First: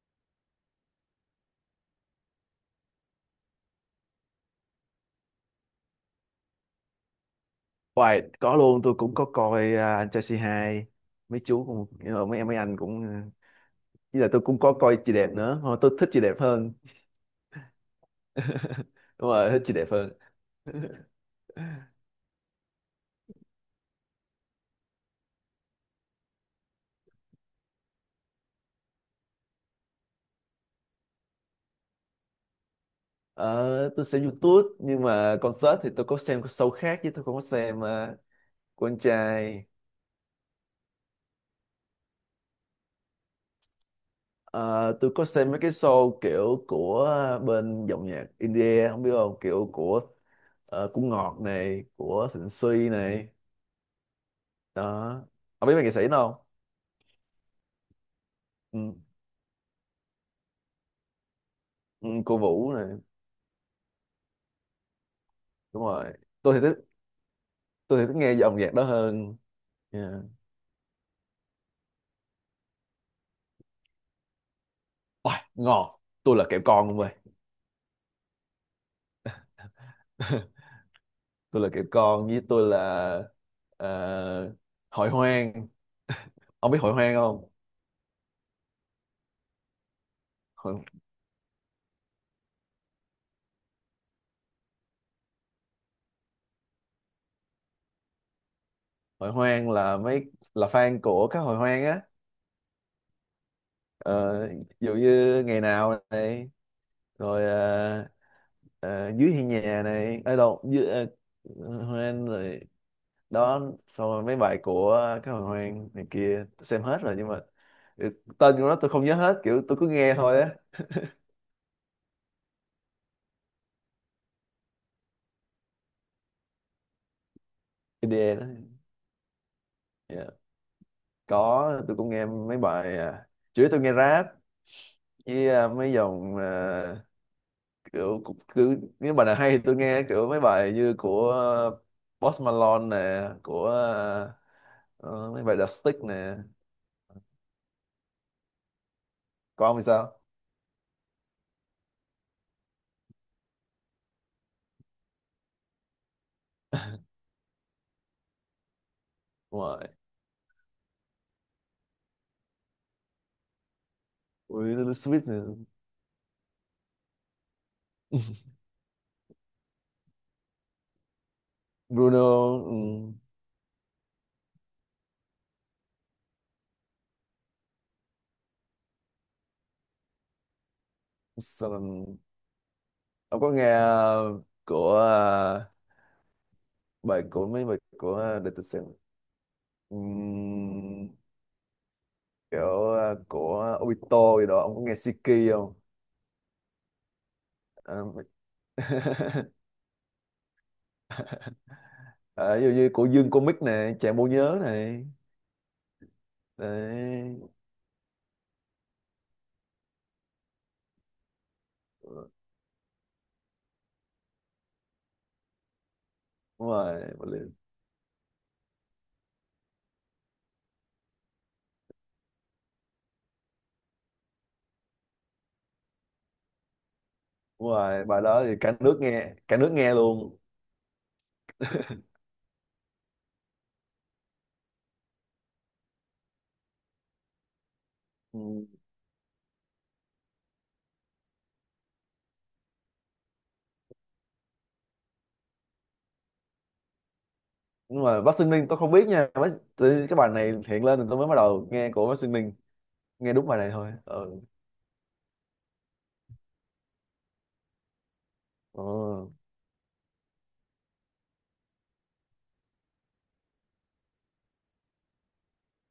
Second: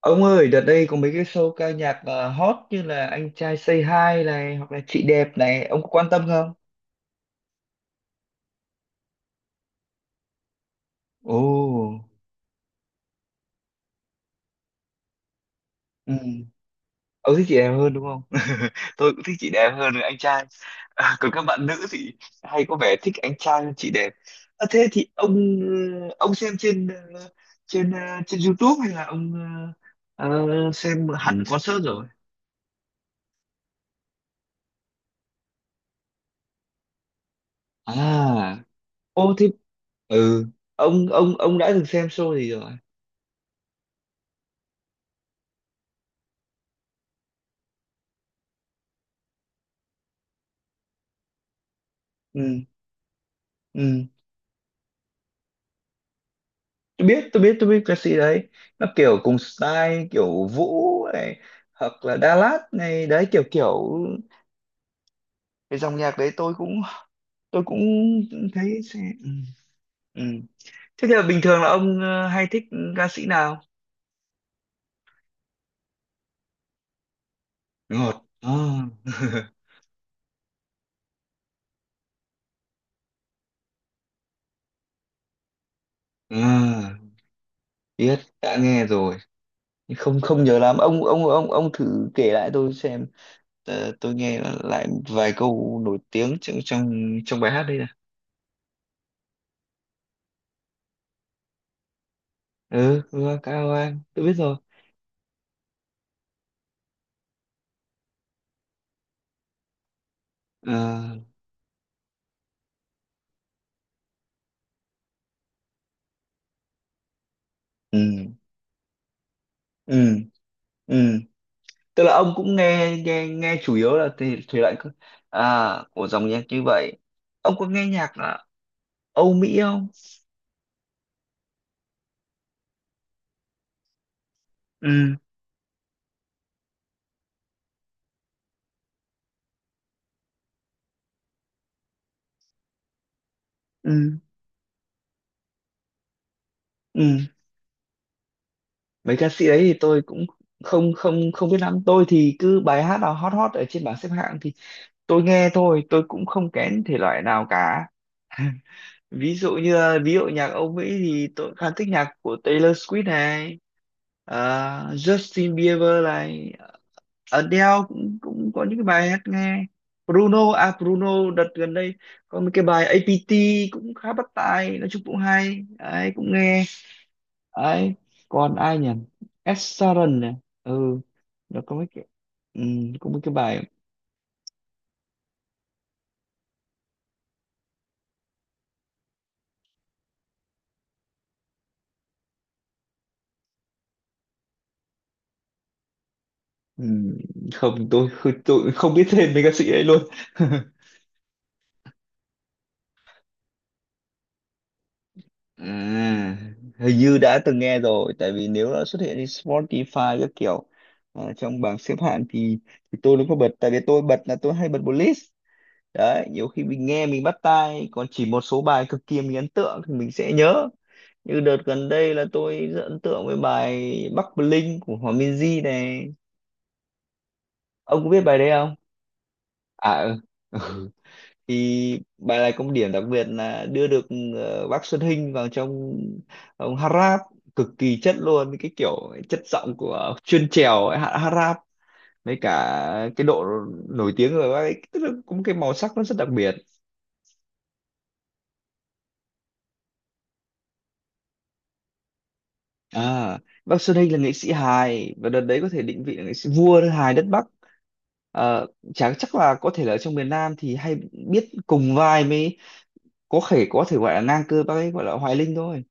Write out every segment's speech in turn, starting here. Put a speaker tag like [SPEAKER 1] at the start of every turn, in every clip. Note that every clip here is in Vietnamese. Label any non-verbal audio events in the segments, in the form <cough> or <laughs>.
[SPEAKER 1] Ông ơi, đợt đây có mấy cái show ca nhạc hot như là Anh trai Say Hi này hoặc là Chị đẹp này, ông có quan tâm không?
[SPEAKER 2] Hoài, có luôn, tôi cũng có coi à, anh trai c hai
[SPEAKER 1] Ồ,
[SPEAKER 2] mấy chú cũng mấy em mấy anh cũng với là tôi cũng có coi chị đẹp nữa. Thôi, tôi thích
[SPEAKER 1] ừ.
[SPEAKER 2] chị đẹp hơn.
[SPEAKER 1] Ông thích chị đẹp hơn đúng không? <laughs>
[SPEAKER 2] <laughs>
[SPEAKER 1] Tôi cũng
[SPEAKER 2] Đúng
[SPEAKER 1] thích chị
[SPEAKER 2] rồi, thích
[SPEAKER 1] đẹp
[SPEAKER 2] chị đẹp
[SPEAKER 1] hơn là
[SPEAKER 2] hơn.
[SPEAKER 1] anh trai.
[SPEAKER 2] <laughs>
[SPEAKER 1] À, còn các bạn nữ thì hay có vẻ thích anh trai hơn chị đẹp. À, thế thì ông xem ờ, trên ờ, trên YouTube hay là ông xem hẳn concert rồi?
[SPEAKER 2] Ờ, tôi xem YouTube nhưng mà concert thì tôi có xem cái show khác chứ tôi không có xem
[SPEAKER 1] À,
[SPEAKER 2] của anh
[SPEAKER 1] ô thế
[SPEAKER 2] trai.
[SPEAKER 1] ừ, ông đã từng xem show gì rồi?
[SPEAKER 2] Ờ, tôi có xem mấy cái show kiểu của bên dòng nhạc India, không biết không, kiểu của của Ngọt này, của Thịnh
[SPEAKER 1] Ừ,
[SPEAKER 2] Suy này
[SPEAKER 1] ừ.
[SPEAKER 2] đó, không biết mấy nghệ sĩ đó.
[SPEAKER 1] Tôi biết ca sĩ đấy, nó
[SPEAKER 2] Ừ.
[SPEAKER 1] kiểu cùng style kiểu Vũ này hoặc
[SPEAKER 2] Ừ,
[SPEAKER 1] là Đà
[SPEAKER 2] cô
[SPEAKER 1] Lạt
[SPEAKER 2] Vũ này,
[SPEAKER 1] này đấy, kiểu kiểu cái
[SPEAKER 2] đúng
[SPEAKER 1] dòng
[SPEAKER 2] rồi.
[SPEAKER 1] nhạc đấy tôi
[SPEAKER 2] tôi thì thích
[SPEAKER 1] cũng tôi cũng
[SPEAKER 2] tôi thì thích nghe dòng nhạc
[SPEAKER 1] thấy
[SPEAKER 2] đó
[SPEAKER 1] sẽ ừ.
[SPEAKER 2] hơn. Yeah.
[SPEAKER 1] Ừ. Thế thì là bình thường là ông hay thích ca sĩ nào,
[SPEAKER 2] Ôi, ngon, tôi là kẹo con luôn ơi.
[SPEAKER 1] ngọt à. <laughs>
[SPEAKER 2] <laughs> Tôi là kẹo con với tôi là ờ, hội hoang. <laughs> Ông biết hội
[SPEAKER 1] À,
[SPEAKER 2] hoang không?
[SPEAKER 1] biết đã nghe rồi nhưng không không nhớ lắm,
[SPEAKER 2] hội,
[SPEAKER 1] ông thử kể lại tôi xem. Ờ, tôi nghe lại vài câu nổi tiếng trong trong trong bài hát đây nè.
[SPEAKER 2] Hội hoang là mấy là fan của các hội hoang á.
[SPEAKER 1] Ừ, Hoa Cao Anh tôi biết
[SPEAKER 2] Ờ,
[SPEAKER 1] rồi.
[SPEAKER 2] ví dụ như ngày nào này rồi dưới hiên nhà này, ở đâu dưới hoang rồi đó. Xong rồi mấy bài của cái hồi hoang này kia tôi xem hết rồi nhưng mà
[SPEAKER 1] Ừ,
[SPEAKER 2] ừ, tên của nó tôi không nhớ hết, kiểu tôi cứ nghe
[SPEAKER 1] ừ,
[SPEAKER 2] thôi á.
[SPEAKER 1] ừ, tức là ông cũng nghe nghe nghe chủ yếu là thể thể loại à của dòng nhạc như vậy. Ông có nghe nhạc
[SPEAKER 2] IDE
[SPEAKER 1] là
[SPEAKER 2] đó.
[SPEAKER 1] Âu Mỹ không?
[SPEAKER 2] Dạ, có, tôi cũng nghe mấy bài chủ yếu tôi nghe rap
[SPEAKER 1] Ừ,
[SPEAKER 2] với mấy dòng kiểu cứ nếu bài nào hay thì tôi nghe, kiểu mấy bài như của Post Malone nè, của
[SPEAKER 1] ừ,
[SPEAKER 2] mấy bài The Stick nè.
[SPEAKER 1] ừ, mấy ca sĩ đấy
[SPEAKER 2] Còn
[SPEAKER 1] thì
[SPEAKER 2] ông thì
[SPEAKER 1] tôi
[SPEAKER 2] sao?
[SPEAKER 1] cũng không không không biết lắm. Tôi thì cứ bài hát nào hot hot ở trên bảng xếp hạng thì tôi nghe thôi, tôi cũng không kén thể loại nào cả. <laughs> Ví dụ
[SPEAKER 2] Đúng
[SPEAKER 1] như
[SPEAKER 2] rồi,
[SPEAKER 1] là- ví dụ nhạc Âu Mỹ thì tôi khá thích nhạc của Taylor Swift này, à,
[SPEAKER 2] With Little Sweet nè.
[SPEAKER 1] Justin Bieber này, Adele cũng cũng
[SPEAKER 2] <laughs>
[SPEAKER 1] có những cái bài hát nghe, Bruno à Bruno đợt gần đây
[SPEAKER 2] Bruno.
[SPEAKER 1] có một cái
[SPEAKER 2] Ừ.
[SPEAKER 1] bài APT cũng khá bắt tai, nói chung cũng hay đấy, cũng nghe đấy. Còn ai nhỉ? Ed Sheeran này, ừ, nó
[SPEAKER 2] Sao?
[SPEAKER 1] có mấy cái, ừ, có mấy cái
[SPEAKER 2] Ông có
[SPEAKER 1] bài.
[SPEAKER 2] nghe ờ, của ờ, bài của mấy bài của để tôi xem. Ừm, kiểu của Obito gì đó, ông có nghe Siki không?
[SPEAKER 1] ừ, Không
[SPEAKER 2] Ờ.
[SPEAKER 1] tôi, tôi không biết tên mấy ca
[SPEAKER 2] <laughs>
[SPEAKER 1] sĩ ấy luôn. <laughs>
[SPEAKER 2] Ờ, ví dụ như của Dương Comic này, Chàng Bộ Nhớ này.
[SPEAKER 1] À, hình như
[SPEAKER 2] Đấy.
[SPEAKER 1] đã từng nghe rồi tại vì nếu đã xuất hiện trên Spotify các kiểu trong bảng xếp hạng
[SPEAKER 2] Đúng
[SPEAKER 1] thì tôi nó có bật, tại vì tôi bật là tôi hay bật một list đấy, nhiều khi mình nghe
[SPEAKER 2] rồi,
[SPEAKER 1] mình bắt tai, còn chỉ một số bài cực kỳ mình ấn tượng thì mình sẽ nhớ. Như đợt gần đây là tôi rất ấn tượng với bài Bắc Bling của Hòa Minzy này,
[SPEAKER 2] đúng
[SPEAKER 1] ông
[SPEAKER 2] rồi,
[SPEAKER 1] có biết
[SPEAKER 2] bài
[SPEAKER 1] bài
[SPEAKER 2] đó
[SPEAKER 1] đấy
[SPEAKER 2] thì
[SPEAKER 1] không?
[SPEAKER 2] cả nước nghe
[SPEAKER 1] À,
[SPEAKER 2] luôn.
[SPEAKER 1] ừ. <laughs> Thì bài này có một điểm đặc biệt là đưa được bác Xuân Hinh vào trong, ông hát rap cực kỳ chất luôn,
[SPEAKER 2] Ừ.
[SPEAKER 1] cái kiểu chất giọng của chuyên trèo ấy, hát hát rap với cả cái độ nổi tiếng của bác ấy, tức là cũng cái màu sắc nó rất đặc biệt.
[SPEAKER 2] Nhưng mà Bắc Ninh tôi không biết nha. Tự nhiên cái bài này hiện lên thì tôi mới bắt đầu nghe của Bắc Ninh, nghe
[SPEAKER 1] À,
[SPEAKER 2] đúng bài này
[SPEAKER 1] bác
[SPEAKER 2] thôi.
[SPEAKER 1] Xuân Hinh là nghệ
[SPEAKER 2] Ừ.
[SPEAKER 1] sĩ hài và đợt đấy có thể định vị là nghệ sĩ vua hài đất Bắc. Ờ, chả
[SPEAKER 2] Ừ.
[SPEAKER 1] chắc là có thể là ở trong miền Nam thì hay biết cùng vai mới, có thể gọi là ngang cơ bác ấy gọi là Hoài Linh thôi.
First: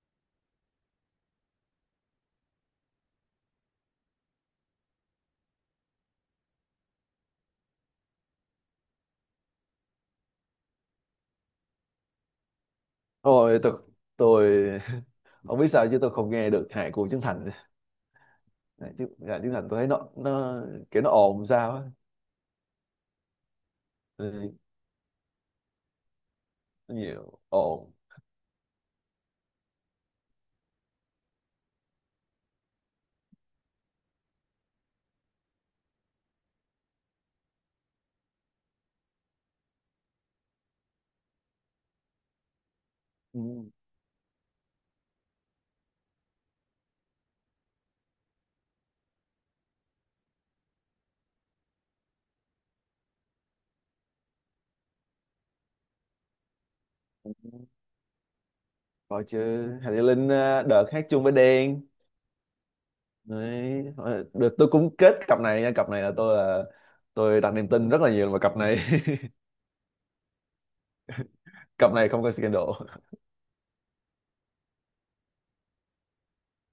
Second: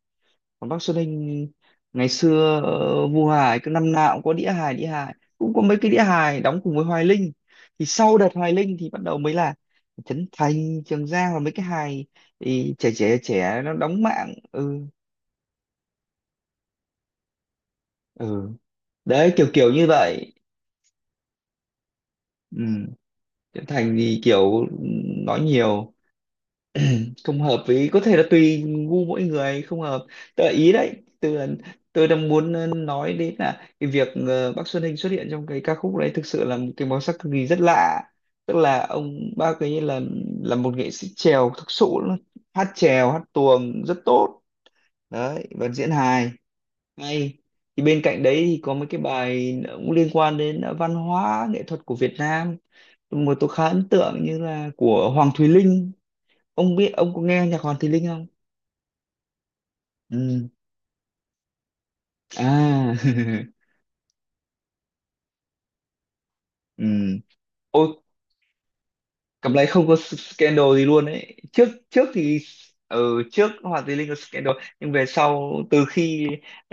[SPEAKER 1] Còn bác Xuân Hinh ngày xưa vua hài cứ năm nào cũng có đĩa hài, cũng có mấy cái đĩa hài đóng cùng với Hoài Linh. Thì sau đợt Hoài Linh thì bắt đầu mới là Trấn Thành, Trường Giang và mấy cái hài thì trẻ trẻ
[SPEAKER 2] Ôi,
[SPEAKER 1] trẻ nó đóng mạng,
[SPEAKER 2] tôi
[SPEAKER 1] ừ,
[SPEAKER 2] <laughs> không biết sao chứ tôi không nghe được hải của Trấn Thành.
[SPEAKER 1] ừ, đấy
[SPEAKER 2] Hải
[SPEAKER 1] kiểu
[SPEAKER 2] Trấn Thành
[SPEAKER 1] kiểu
[SPEAKER 2] tôi
[SPEAKER 1] như
[SPEAKER 2] thấy nó
[SPEAKER 1] vậy.
[SPEAKER 2] nó kiểu nó ồn sao á.
[SPEAKER 1] Ừ. Diễm Thành thì
[SPEAKER 2] Ừ,
[SPEAKER 1] kiểu nói nhiều,
[SPEAKER 2] nó nhiều
[SPEAKER 1] không hợp với,
[SPEAKER 2] ồn.
[SPEAKER 1] có thể là tùy gu mỗi người không hợp. Tôi ý đấy Tôi đang muốn nói đến là cái việc bác Xuân Hinh xuất hiện trong cái ca khúc đấy thực sự là một cái màu sắc cực kỳ rất lạ. Tức là ông bác ấy là một nghệ sĩ chèo thực sự luôn, hát chèo hát
[SPEAKER 2] Ừ.
[SPEAKER 1] tuồng rất tốt đấy và diễn hài hay. Thì bên cạnh đấy thì có mấy cái bài cũng liên quan đến văn hóa nghệ thuật của Việt Nam mà tôi khá ấn tượng như là của Hoàng Thùy Linh, ông biết, ông có nghe nhạc Hoàng Thùy Linh không?
[SPEAKER 2] Rồi chứ, hải Thị Linh
[SPEAKER 1] Ừ.
[SPEAKER 2] à, đợt hát chung với Đen.
[SPEAKER 1] À <laughs>
[SPEAKER 2] Đấy, rồi, được, tôi cũng kết cặp này nha. Cặp này là tôi là
[SPEAKER 1] ừ.
[SPEAKER 2] Tôi đặt niềm tin
[SPEAKER 1] Ôi,
[SPEAKER 2] rất là nhiều vào cặp này.
[SPEAKER 1] cặp này không có scandal gì luôn ấy, trước
[SPEAKER 2] <laughs> Cặp
[SPEAKER 1] trước
[SPEAKER 2] này không có
[SPEAKER 1] thì
[SPEAKER 2] scandal.
[SPEAKER 1] ừ, trước Hoàng Thùy Linh có scandal, nhưng về sau từ khi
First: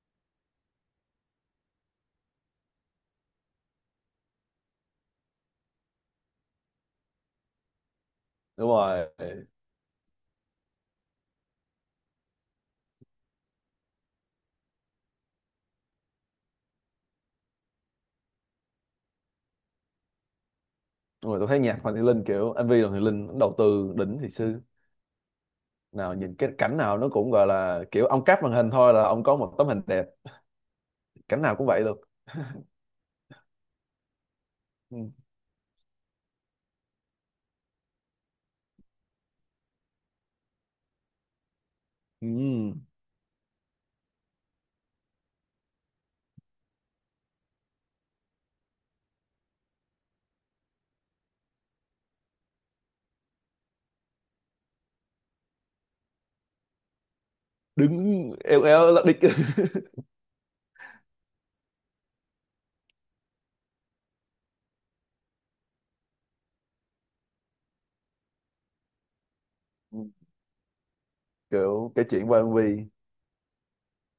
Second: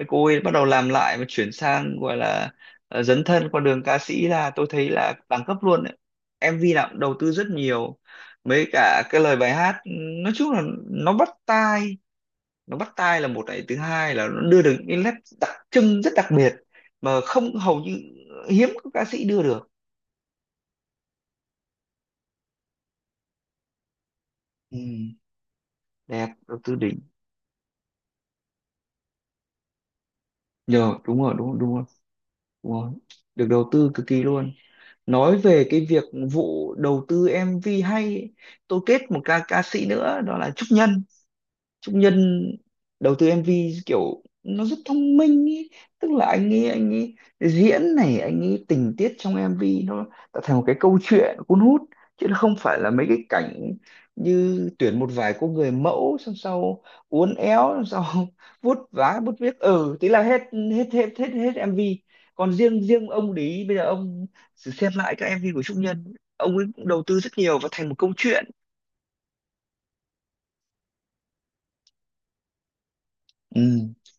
[SPEAKER 1] cô ấy bắt đầu làm lại và chuyển sang gọi là dấn thân qua đường ca sĩ là tôi thấy là đẳng cấp luôn ấy. MV nào cũng đầu tư rất nhiều, mấy
[SPEAKER 2] Đúng
[SPEAKER 1] cả
[SPEAKER 2] rồi.
[SPEAKER 1] cái lời bài hát, nói chung là nó bắt tai là một, này thứ hai là nó đưa được những nét đặc trưng rất đặc biệt mà không, hầu như hiếm có ca sĩ đưa được.
[SPEAKER 2] Đúng rồi, tôi thấy nhạc hoàng Thị Linh, kiểu MV hoàng Thị Linh nó đầu tư đỉnh thì sư,
[SPEAKER 1] Ừ,
[SPEAKER 2] nào
[SPEAKER 1] đẹp,
[SPEAKER 2] nhìn cái
[SPEAKER 1] đầu tư
[SPEAKER 2] cảnh nào
[SPEAKER 1] đỉnh
[SPEAKER 2] nó cũng gọi là kiểu ông cắt màn hình thôi là ông có một tấm hình đẹp,
[SPEAKER 1] nhờ, đúng rồi
[SPEAKER 2] cảnh
[SPEAKER 1] đúng
[SPEAKER 2] nào
[SPEAKER 1] rồi
[SPEAKER 2] cũng
[SPEAKER 1] đúng
[SPEAKER 2] vậy
[SPEAKER 1] rồi.
[SPEAKER 2] luôn.
[SPEAKER 1] Đúng rồi. Được đầu tư cực kỳ luôn.
[SPEAKER 2] Ừ.
[SPEAKER 1] Nói về cái việc vụ đầu tư MV hay ấy, tôi kết một ca ca sĩ nữa đó là Trúc Nhân. Trúc Nhân
[SPEAKER 2] Ừ.
[SPEAKER 1] đầu tư MV kiểu nó rất thông minh ý. Tức là anh ấy diễn này, anh ấy tình tiết trong MV nó tạo thành một cái câu chuyện cuốn hút, chứ nó không phải là mấy cái cảnh như tuyển một vài cô người mẫu, xong sau uốn éo, xong sau
[SPEAKER 2] Đứng
[SPEAKER 1] <laughs>
[SPEAKER 2] eo
[SPEAKER 1] vuốt
[SPEAKER 2] eo là địch.
[SPEAKER 1] vá vuốt
[SPEAKER 2] <laughs>
[SPEAKER 1] viết ừ thế là hết, hết hết hết hết MV. Còn riêng riêng ông Lý, bây giờ ông thử xem lại các MV của Trúc Nhân, ông ấy cũng đầu tư rất nhiều và thành một câu chuyện.
[SPEAKER 2] Ừ, kiểu cái chuyện quan vi.
[SPEAKER 1] Ừ.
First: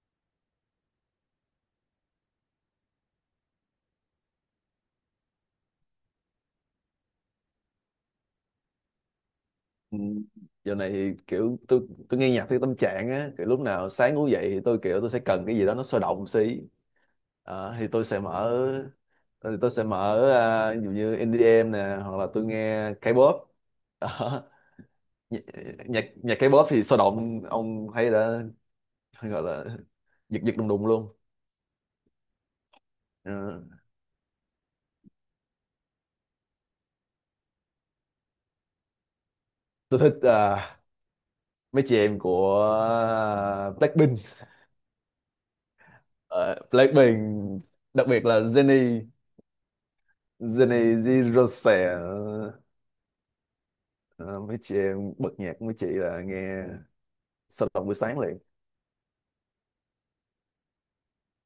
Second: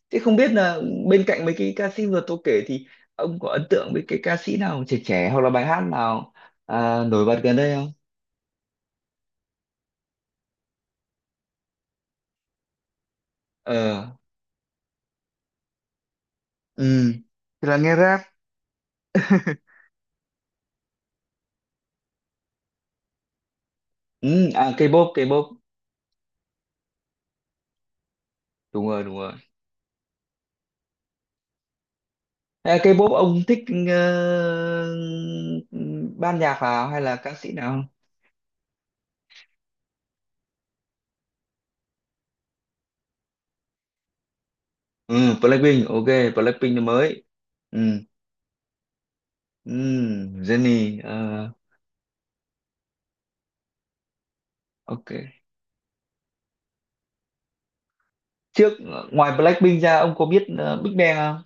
[SPEAKER 1] Thế không biết là bên cạnh mấy cái ca sĩ vừa tôi kể thì ông có ấn tượng với cái ca sĩ nào trẻ trẻ hoặc là bài hát nào nổi bật gần đây không?
[SPEAKER 2] Ừ, giờ này thì kiểu tôi nghe nhạc theo tâm trạng á, kiểu lúc nào
[SPEAKER 1] Ờ.
[SPEAKER 2] sáng ngủ dậy thì tôi kiểu tôi sẽ cần cái gì đó nó sôi động xí.
[SPEAKER 1] Ừ. Thì
[SPEAKER 2] Ờ,
[SPEAKER 1] là
[SPEAKER 2] thì
[SPEAKER 1] nghe
[SPEAKER 2] tôi sẽ
[SPEAKER 1] rap.
[SPEAKER 2] mở ờ, thì tôi sẽ mở ví dụ như EDM nè hoặc là tôi nghe K-pop. Đó.
[SPEAKER 1] Ừ. À K-pop,
[SPEAKER 2] Nhạc,
[SPEAKER 1] K-pop.
[SPEAKER 2] nhạc K-pop thì sôi động, ông thấy đã,
[SPEAKER 1] Đúng
[SPEAKER 2] hay
[SPEAKER 1] rồi.
[SPEAKER 2] gọi là giật giật đùng đùng luôn.
[SPEAKER 1] À, K-pop
[SPEAKER 2] Ờ,
[SPEAKER 1] ông thích ờ, ban nhạc nào hay là ca sĩ nào?
[SPEAKER 2] tôi thích mấy chị em của Blackpink.
[SPEAKER 1] Ừ, Blackpink, ok,
[SPEAKER 2] Ờ,
[SPEAKER 1] Blackpink là
[SPEAKER 2] Blackpink,
[SPEAKER 1] mới. Ừ.
[SPEAKER 2] đặc biệt là Jennie.
[SPEAKER 1] Ừ,
[SPEAKER 2] Jennie
[SPEAKER 1] Jennie, ờ,
[SPEAKER 2] Jirose. Ờ, mấy chị
[SPEAKER 1] ok.
[SPEAKER 2] em bật nhạc của mấy chị là nghe sôi động buổi sáng liền.
[SPEAKER 1] Trước ngoài Blackpink ra, ông có biết Big Bang không?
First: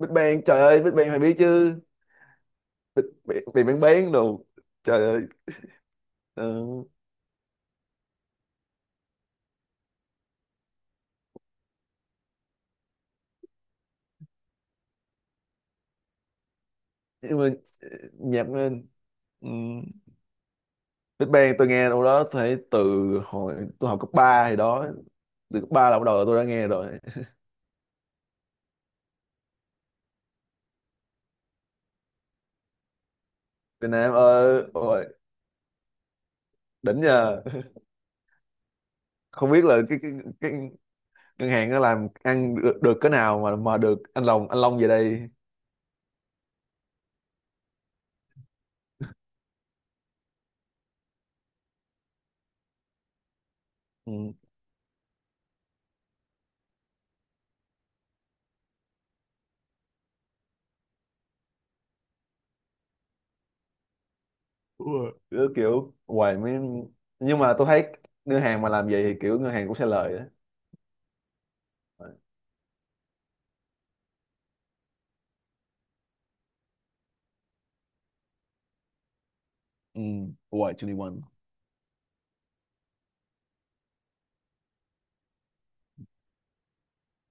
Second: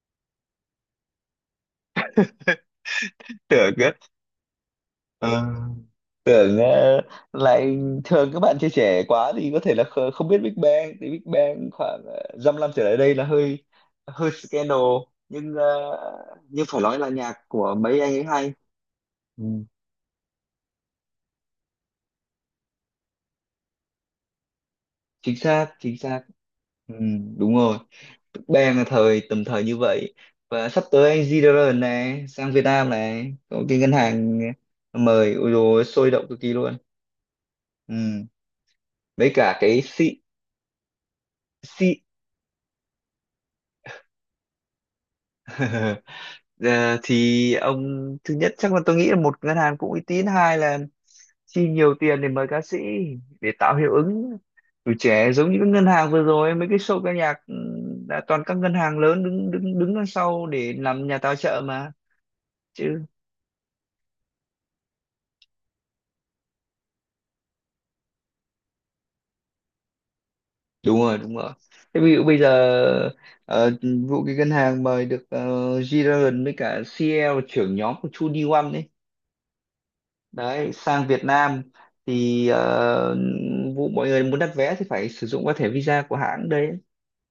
[SPEAKER 2] Big Bang trời ơi, Big Bang phải biết chứ.
[SPEAKER 1] <laughs>
[SPEAKER 2] Big Bang Big
[SPEAKER 1] Tưởng
[SPEAKER 2] Bang
[SPEAKER 1] cơ.
[SPEAKER 2] bán đồ trời ơi.
[SPEAKER 1] Ờ.
[SPEAKER 2] Ờ,
[SPEAKER 1] tưởng ờ, Lại thường các bạn trẻ trẻ quá thì có thể là không biết Big Bang. Thì Big Bang khoảng dăm năm trở lại đây là hơi hơi scandal, nhưng nhưng phải nói là nhạc
[SPEAKER 2] nhưng mà
[SPEAKER 1] của
[SPEAKER 2] ờ,
[SPEAKER 1] mấy anh ấy
[SPEAKER 2] nhạc
[SPEAKER 1] hay.
[SPEAKER 2] lên.
[SPEAKER 1] Ừ,
[SPEAKER 2] Big Bang tôi nghe đâu đó thấy từ hồi tôi học cấp 3 thì đó, từ cấp 3
[SPEAKER 1] chính
[SPEAKER 2] là bắt
[SPEAKER 1] xác.
[SPEAKER 2] đầu tôi đã nghe rồi.
[SPEAKER 1] Ừ,
[SPEAKER 2] <laughs>
[SPEAKER 1] đúng rồi, Big Bang là thời thời như vậy. Và sắp tới anh G-Dragon này sang Việt Nam này, có cái
[SPEAKER 2] Việt
[SPEAKER 1] ngân
[SPEAKER 2] Nam
[SPEAKER 1] hàng
[SPEAKER 2] ơi, ôi
[SPEAKER 1] mời, ôi dồi ôi, sôi động cực kỳ luôn.
[SPEAKER 2] đỉnh nha.
[SPEAKER 1] Ừ, với
[SPEAKER 2] Không
[SPEAKER 1] cả
[SPEAKER 2] biết là
[SPEAKER 1] cái C
[SPEAKER 2] cái ngân hàng nó
[SPEAKER 1] C
[SPEAKER 2] làm ăn được, được cái nào mà được anh Long, anh Long về đây.
[SPEAKER 1] <laughs> Ờ, thì ông thứ nhất chắc là tôi nghĩ là một ngân hàng cũng uy tín, hai là chi nhiều tiền để mời ca sĩ để tạo hiệu
[SPEAKER 2] Ừ,
[SPEAKER 1] ứng tuổi trẻ, giống như các ngân hàng vừa rồi mấy cái show ca nhạc ừ, là toàn các ngân hàng lớn đứng đứng đứng đằng sau để làm nhà tài trợ mà chứ.
[SPEAKER 2] cứ kiểu hoài mới. Nhưng mà tôi thấy ngân hàng mà làm vậy thì kiểu ngân hàng cũng sẽ lời đó.
[SPEAKER 1] Đúng rồi. Thế ví dụ bây giờ ờ, vụ cái ngân hàng mời được G-Dragon với cả CL trưởng nhóm của 2NE1
[SPEAKER 2] Ừ.
[SPEAKER 1] đấy
[SPEAKER 2] Hoài
[SPEAKER 1] sang
[SPEAKER 2] 21.
[SPEAKER 1] Việt Nam, thì vụ mọi người muốn đặt vé thì phải sử dụng qua thẻ visa của hãng đấy,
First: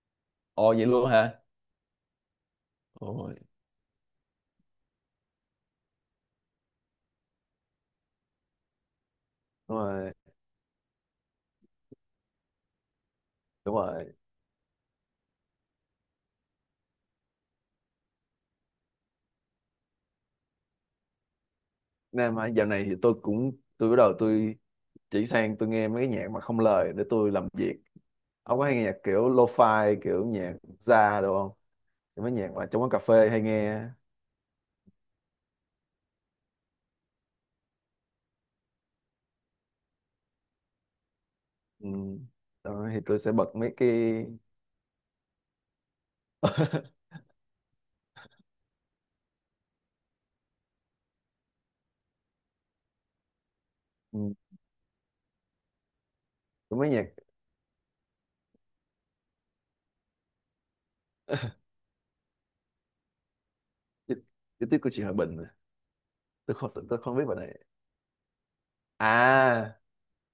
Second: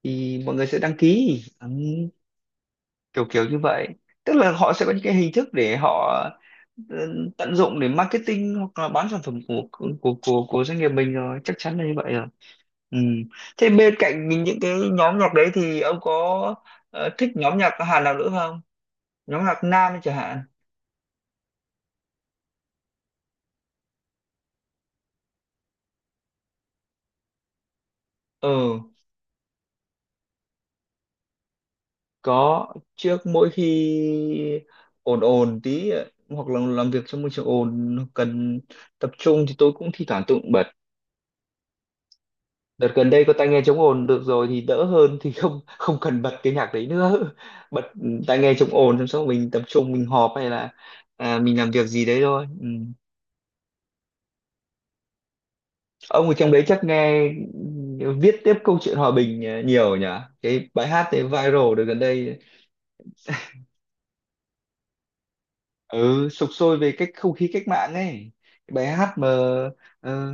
[SPEAKER 1] thì mọi người
[SPEAKER 2] Ồ,
[SPEAKER 1] sẽ
[SPEAKER 2] vậy
[SPEAKER 1] đăng
[SPEAKER 2] luôn hả?
[SPEAKER 1] ký ừ, kiểu
[SPEAKER 2] Ôi,
[SPEAKER 1] kiểu như vậy. Tức là họ sẽ có những cái hình thức để họ ờ, tận dụng để marketing hoặc là bán sản phẩm của
[SPEAKER 2] đúng rồi,
[SPEAKER 1] của doanh nghiệp mình rồi, chắc chắn là như vậy rồi. Ừ. Thế
[SPEAKER 2] đúng
[SPEAKER 1] bên
[SPEAKER 2] rồi.
[SPEAKER 1] cạnh những cái nhóm nhạc đấy thì ông có thích nhóm nhạc Hàn nào nữa không, nhóm nhạc nam chẳng hạn.
[SPEAKER 2] Nên mà dạo này thì tôi cũng tôi bắt đầu tôi chỉ sang tôi nghe mấy cái nhạc mà không lời để tôi làm việc. Ông có hay
[SPEAKER 1] Ừ
[SPEAKER 2] nghe nhạc kiểu lo-fi, kiểu nhạc jazz được không? Mấy nhạc mà
[SPEAKER 1] có,
[SPEAKER 2] trong quán cà
[SPEAKER 1] trước
[SPEAKER 2] phê hay
[SPEAKER 1] mỗi
[SPEAKER 2] nghe.
[SPEAKER 1] khi ồn ồn tí hoặc là làm việc trong môi trường ồn cần tập trung thì tôi cũng thi thoảng tự bật.
[SPEAKER 2] Ừ.
[SPEAKER 1] Đợt
[SPEAKER 2] Đó, thì
[SPEAKER 1] gần
[SPEAKER 2] tôi
[SPEAKER 1] đây
[SPEAKER 2] sẽ
[SPEAKER 1] có tai
[SPEAKER 2] bật
[SPEAKER 1] nghe
[SPEAKER 2] mấy
[SPEAKER 1] chống
[SPEAKER 2] cái.
[SPEAKER 1] ồn được rồi thì đỡ hơn, thì không không cần bật cái nhạc đấy
[SPEAKER 2] <laughs>
[SPEAKER 1] nữa <laughs> bật tai nghe chống ồn xong sau mình tập trung, mình họp hay là mình làm việc gì đấy thôi. Ừ.
[SPEAKER 2] Ừ,
[SPEAKER 1] Ông ở trong đấy
[SPEAKER 2] có
[SPEAKER 1] chắc
[SPEAKER 2] mấy nhạc.
[SPEAKER 1] nghe ừ, viết tiếp câu chuyện hòa bình nhiều nhỉ, cái bài hát đấy
[SPEAKER 2] <laughs>
[SPEAKER 1] viral được gần đây,
[SPEAKER 2] Chi- chi tiết của chị Hòa Bình à.
[SPEAKER 1] ừ sục
[SPEAKER 2] Tôi không,
[SPEAKER 1] sôi về
[SPEAKER 2] tôi
[SPEAKER 1] cách
[SPEAKER 2] không biết
[SPEAKER 1] không
[SPEAKER 2] bài
[SPEAKER 1] khí
[SPEAKER 2] này.
[SPEAKER 1] cách mạng ấy, cái bài hát mà
[SPEAKER 2] À,
[SPEAKER 1] ờ,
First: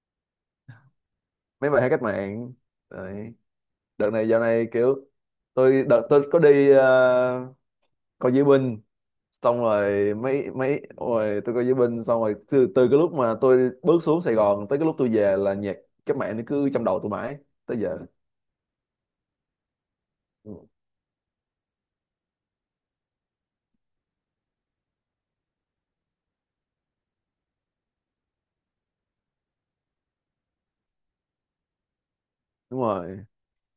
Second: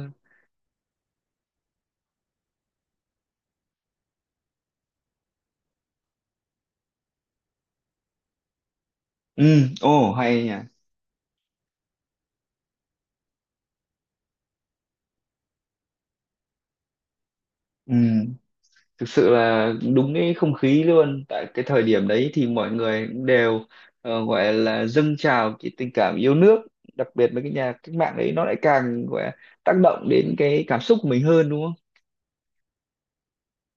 [SPEAKER 2] mấy bài hát cách mạng. Đấy, đợt này dạo này kiểu tôi, đợt tôi có đi coi diễu binh, xong
[SPEAKER 1] ừ. Ồ
[SPEAKER 2] rồi
[SPEAKER 1] hay
[SPEAKER 2] mấy
[SPEAKER 1] nhỉ.
[SPEAKER 2] mấy rồi tôi coi diễu binh xong rồi, từ từ cái lúc mà tôi bước xuống Sài Gòn tới cái lúc tôi về là nhạc cách mạng nó cứ trong đầu tôi mãi tới
[SPEAKER 1] Ừ,
[SPEAKER 2] giờ.
[SPEAKER 1] thực sự là đúng cái
[SPEAKER 2] Ừ,
[SPEAKER 1] không khí luôn, tại cái thời điểm đấy thì mọi người cũng đều gọi là dâng trào cái tình cảm yêu nước. Đặc biệt với cái nhà cách mạng đấy nó lại càng gọi là tác động đến cái cảm xúc của mình hơn, đúng không?
[SPEAKER 2] đúng rồi.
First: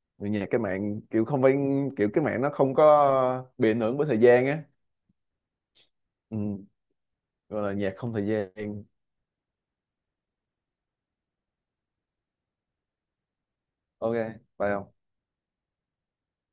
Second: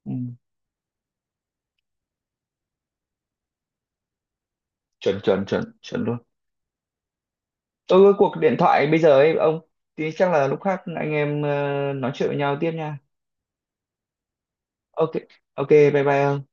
[SPEAKER 1] Ừ.
[SPEAKER 2] Vì nhạc cái mạng kiểu không phải, kiểu cái mạng nó không có bị ảnh hưởng bởi thời gian á.
[SPEAKER 1] chuẩn chuẩn chuẩn chuẩn luôn.
[SPEAKER 2] Ừ, gọi là nhạc
[SPEAKER 1] Tôi
[SPEAKER 2] không
[SPEAKER 1] có
[SPEAKER 2] thời
[SPEAKER 1] cuộc điện
[SPEAKER 2] gian.
[SPEAKER 1] thoại bây giờ ấy ông, thì chắc là lúc khác anh em nói chuyện với nhau tiếp nha.
[SPEAKER 2] Ok, phải không?
[SPEAKER 1] Ok, ok, bye bye ông.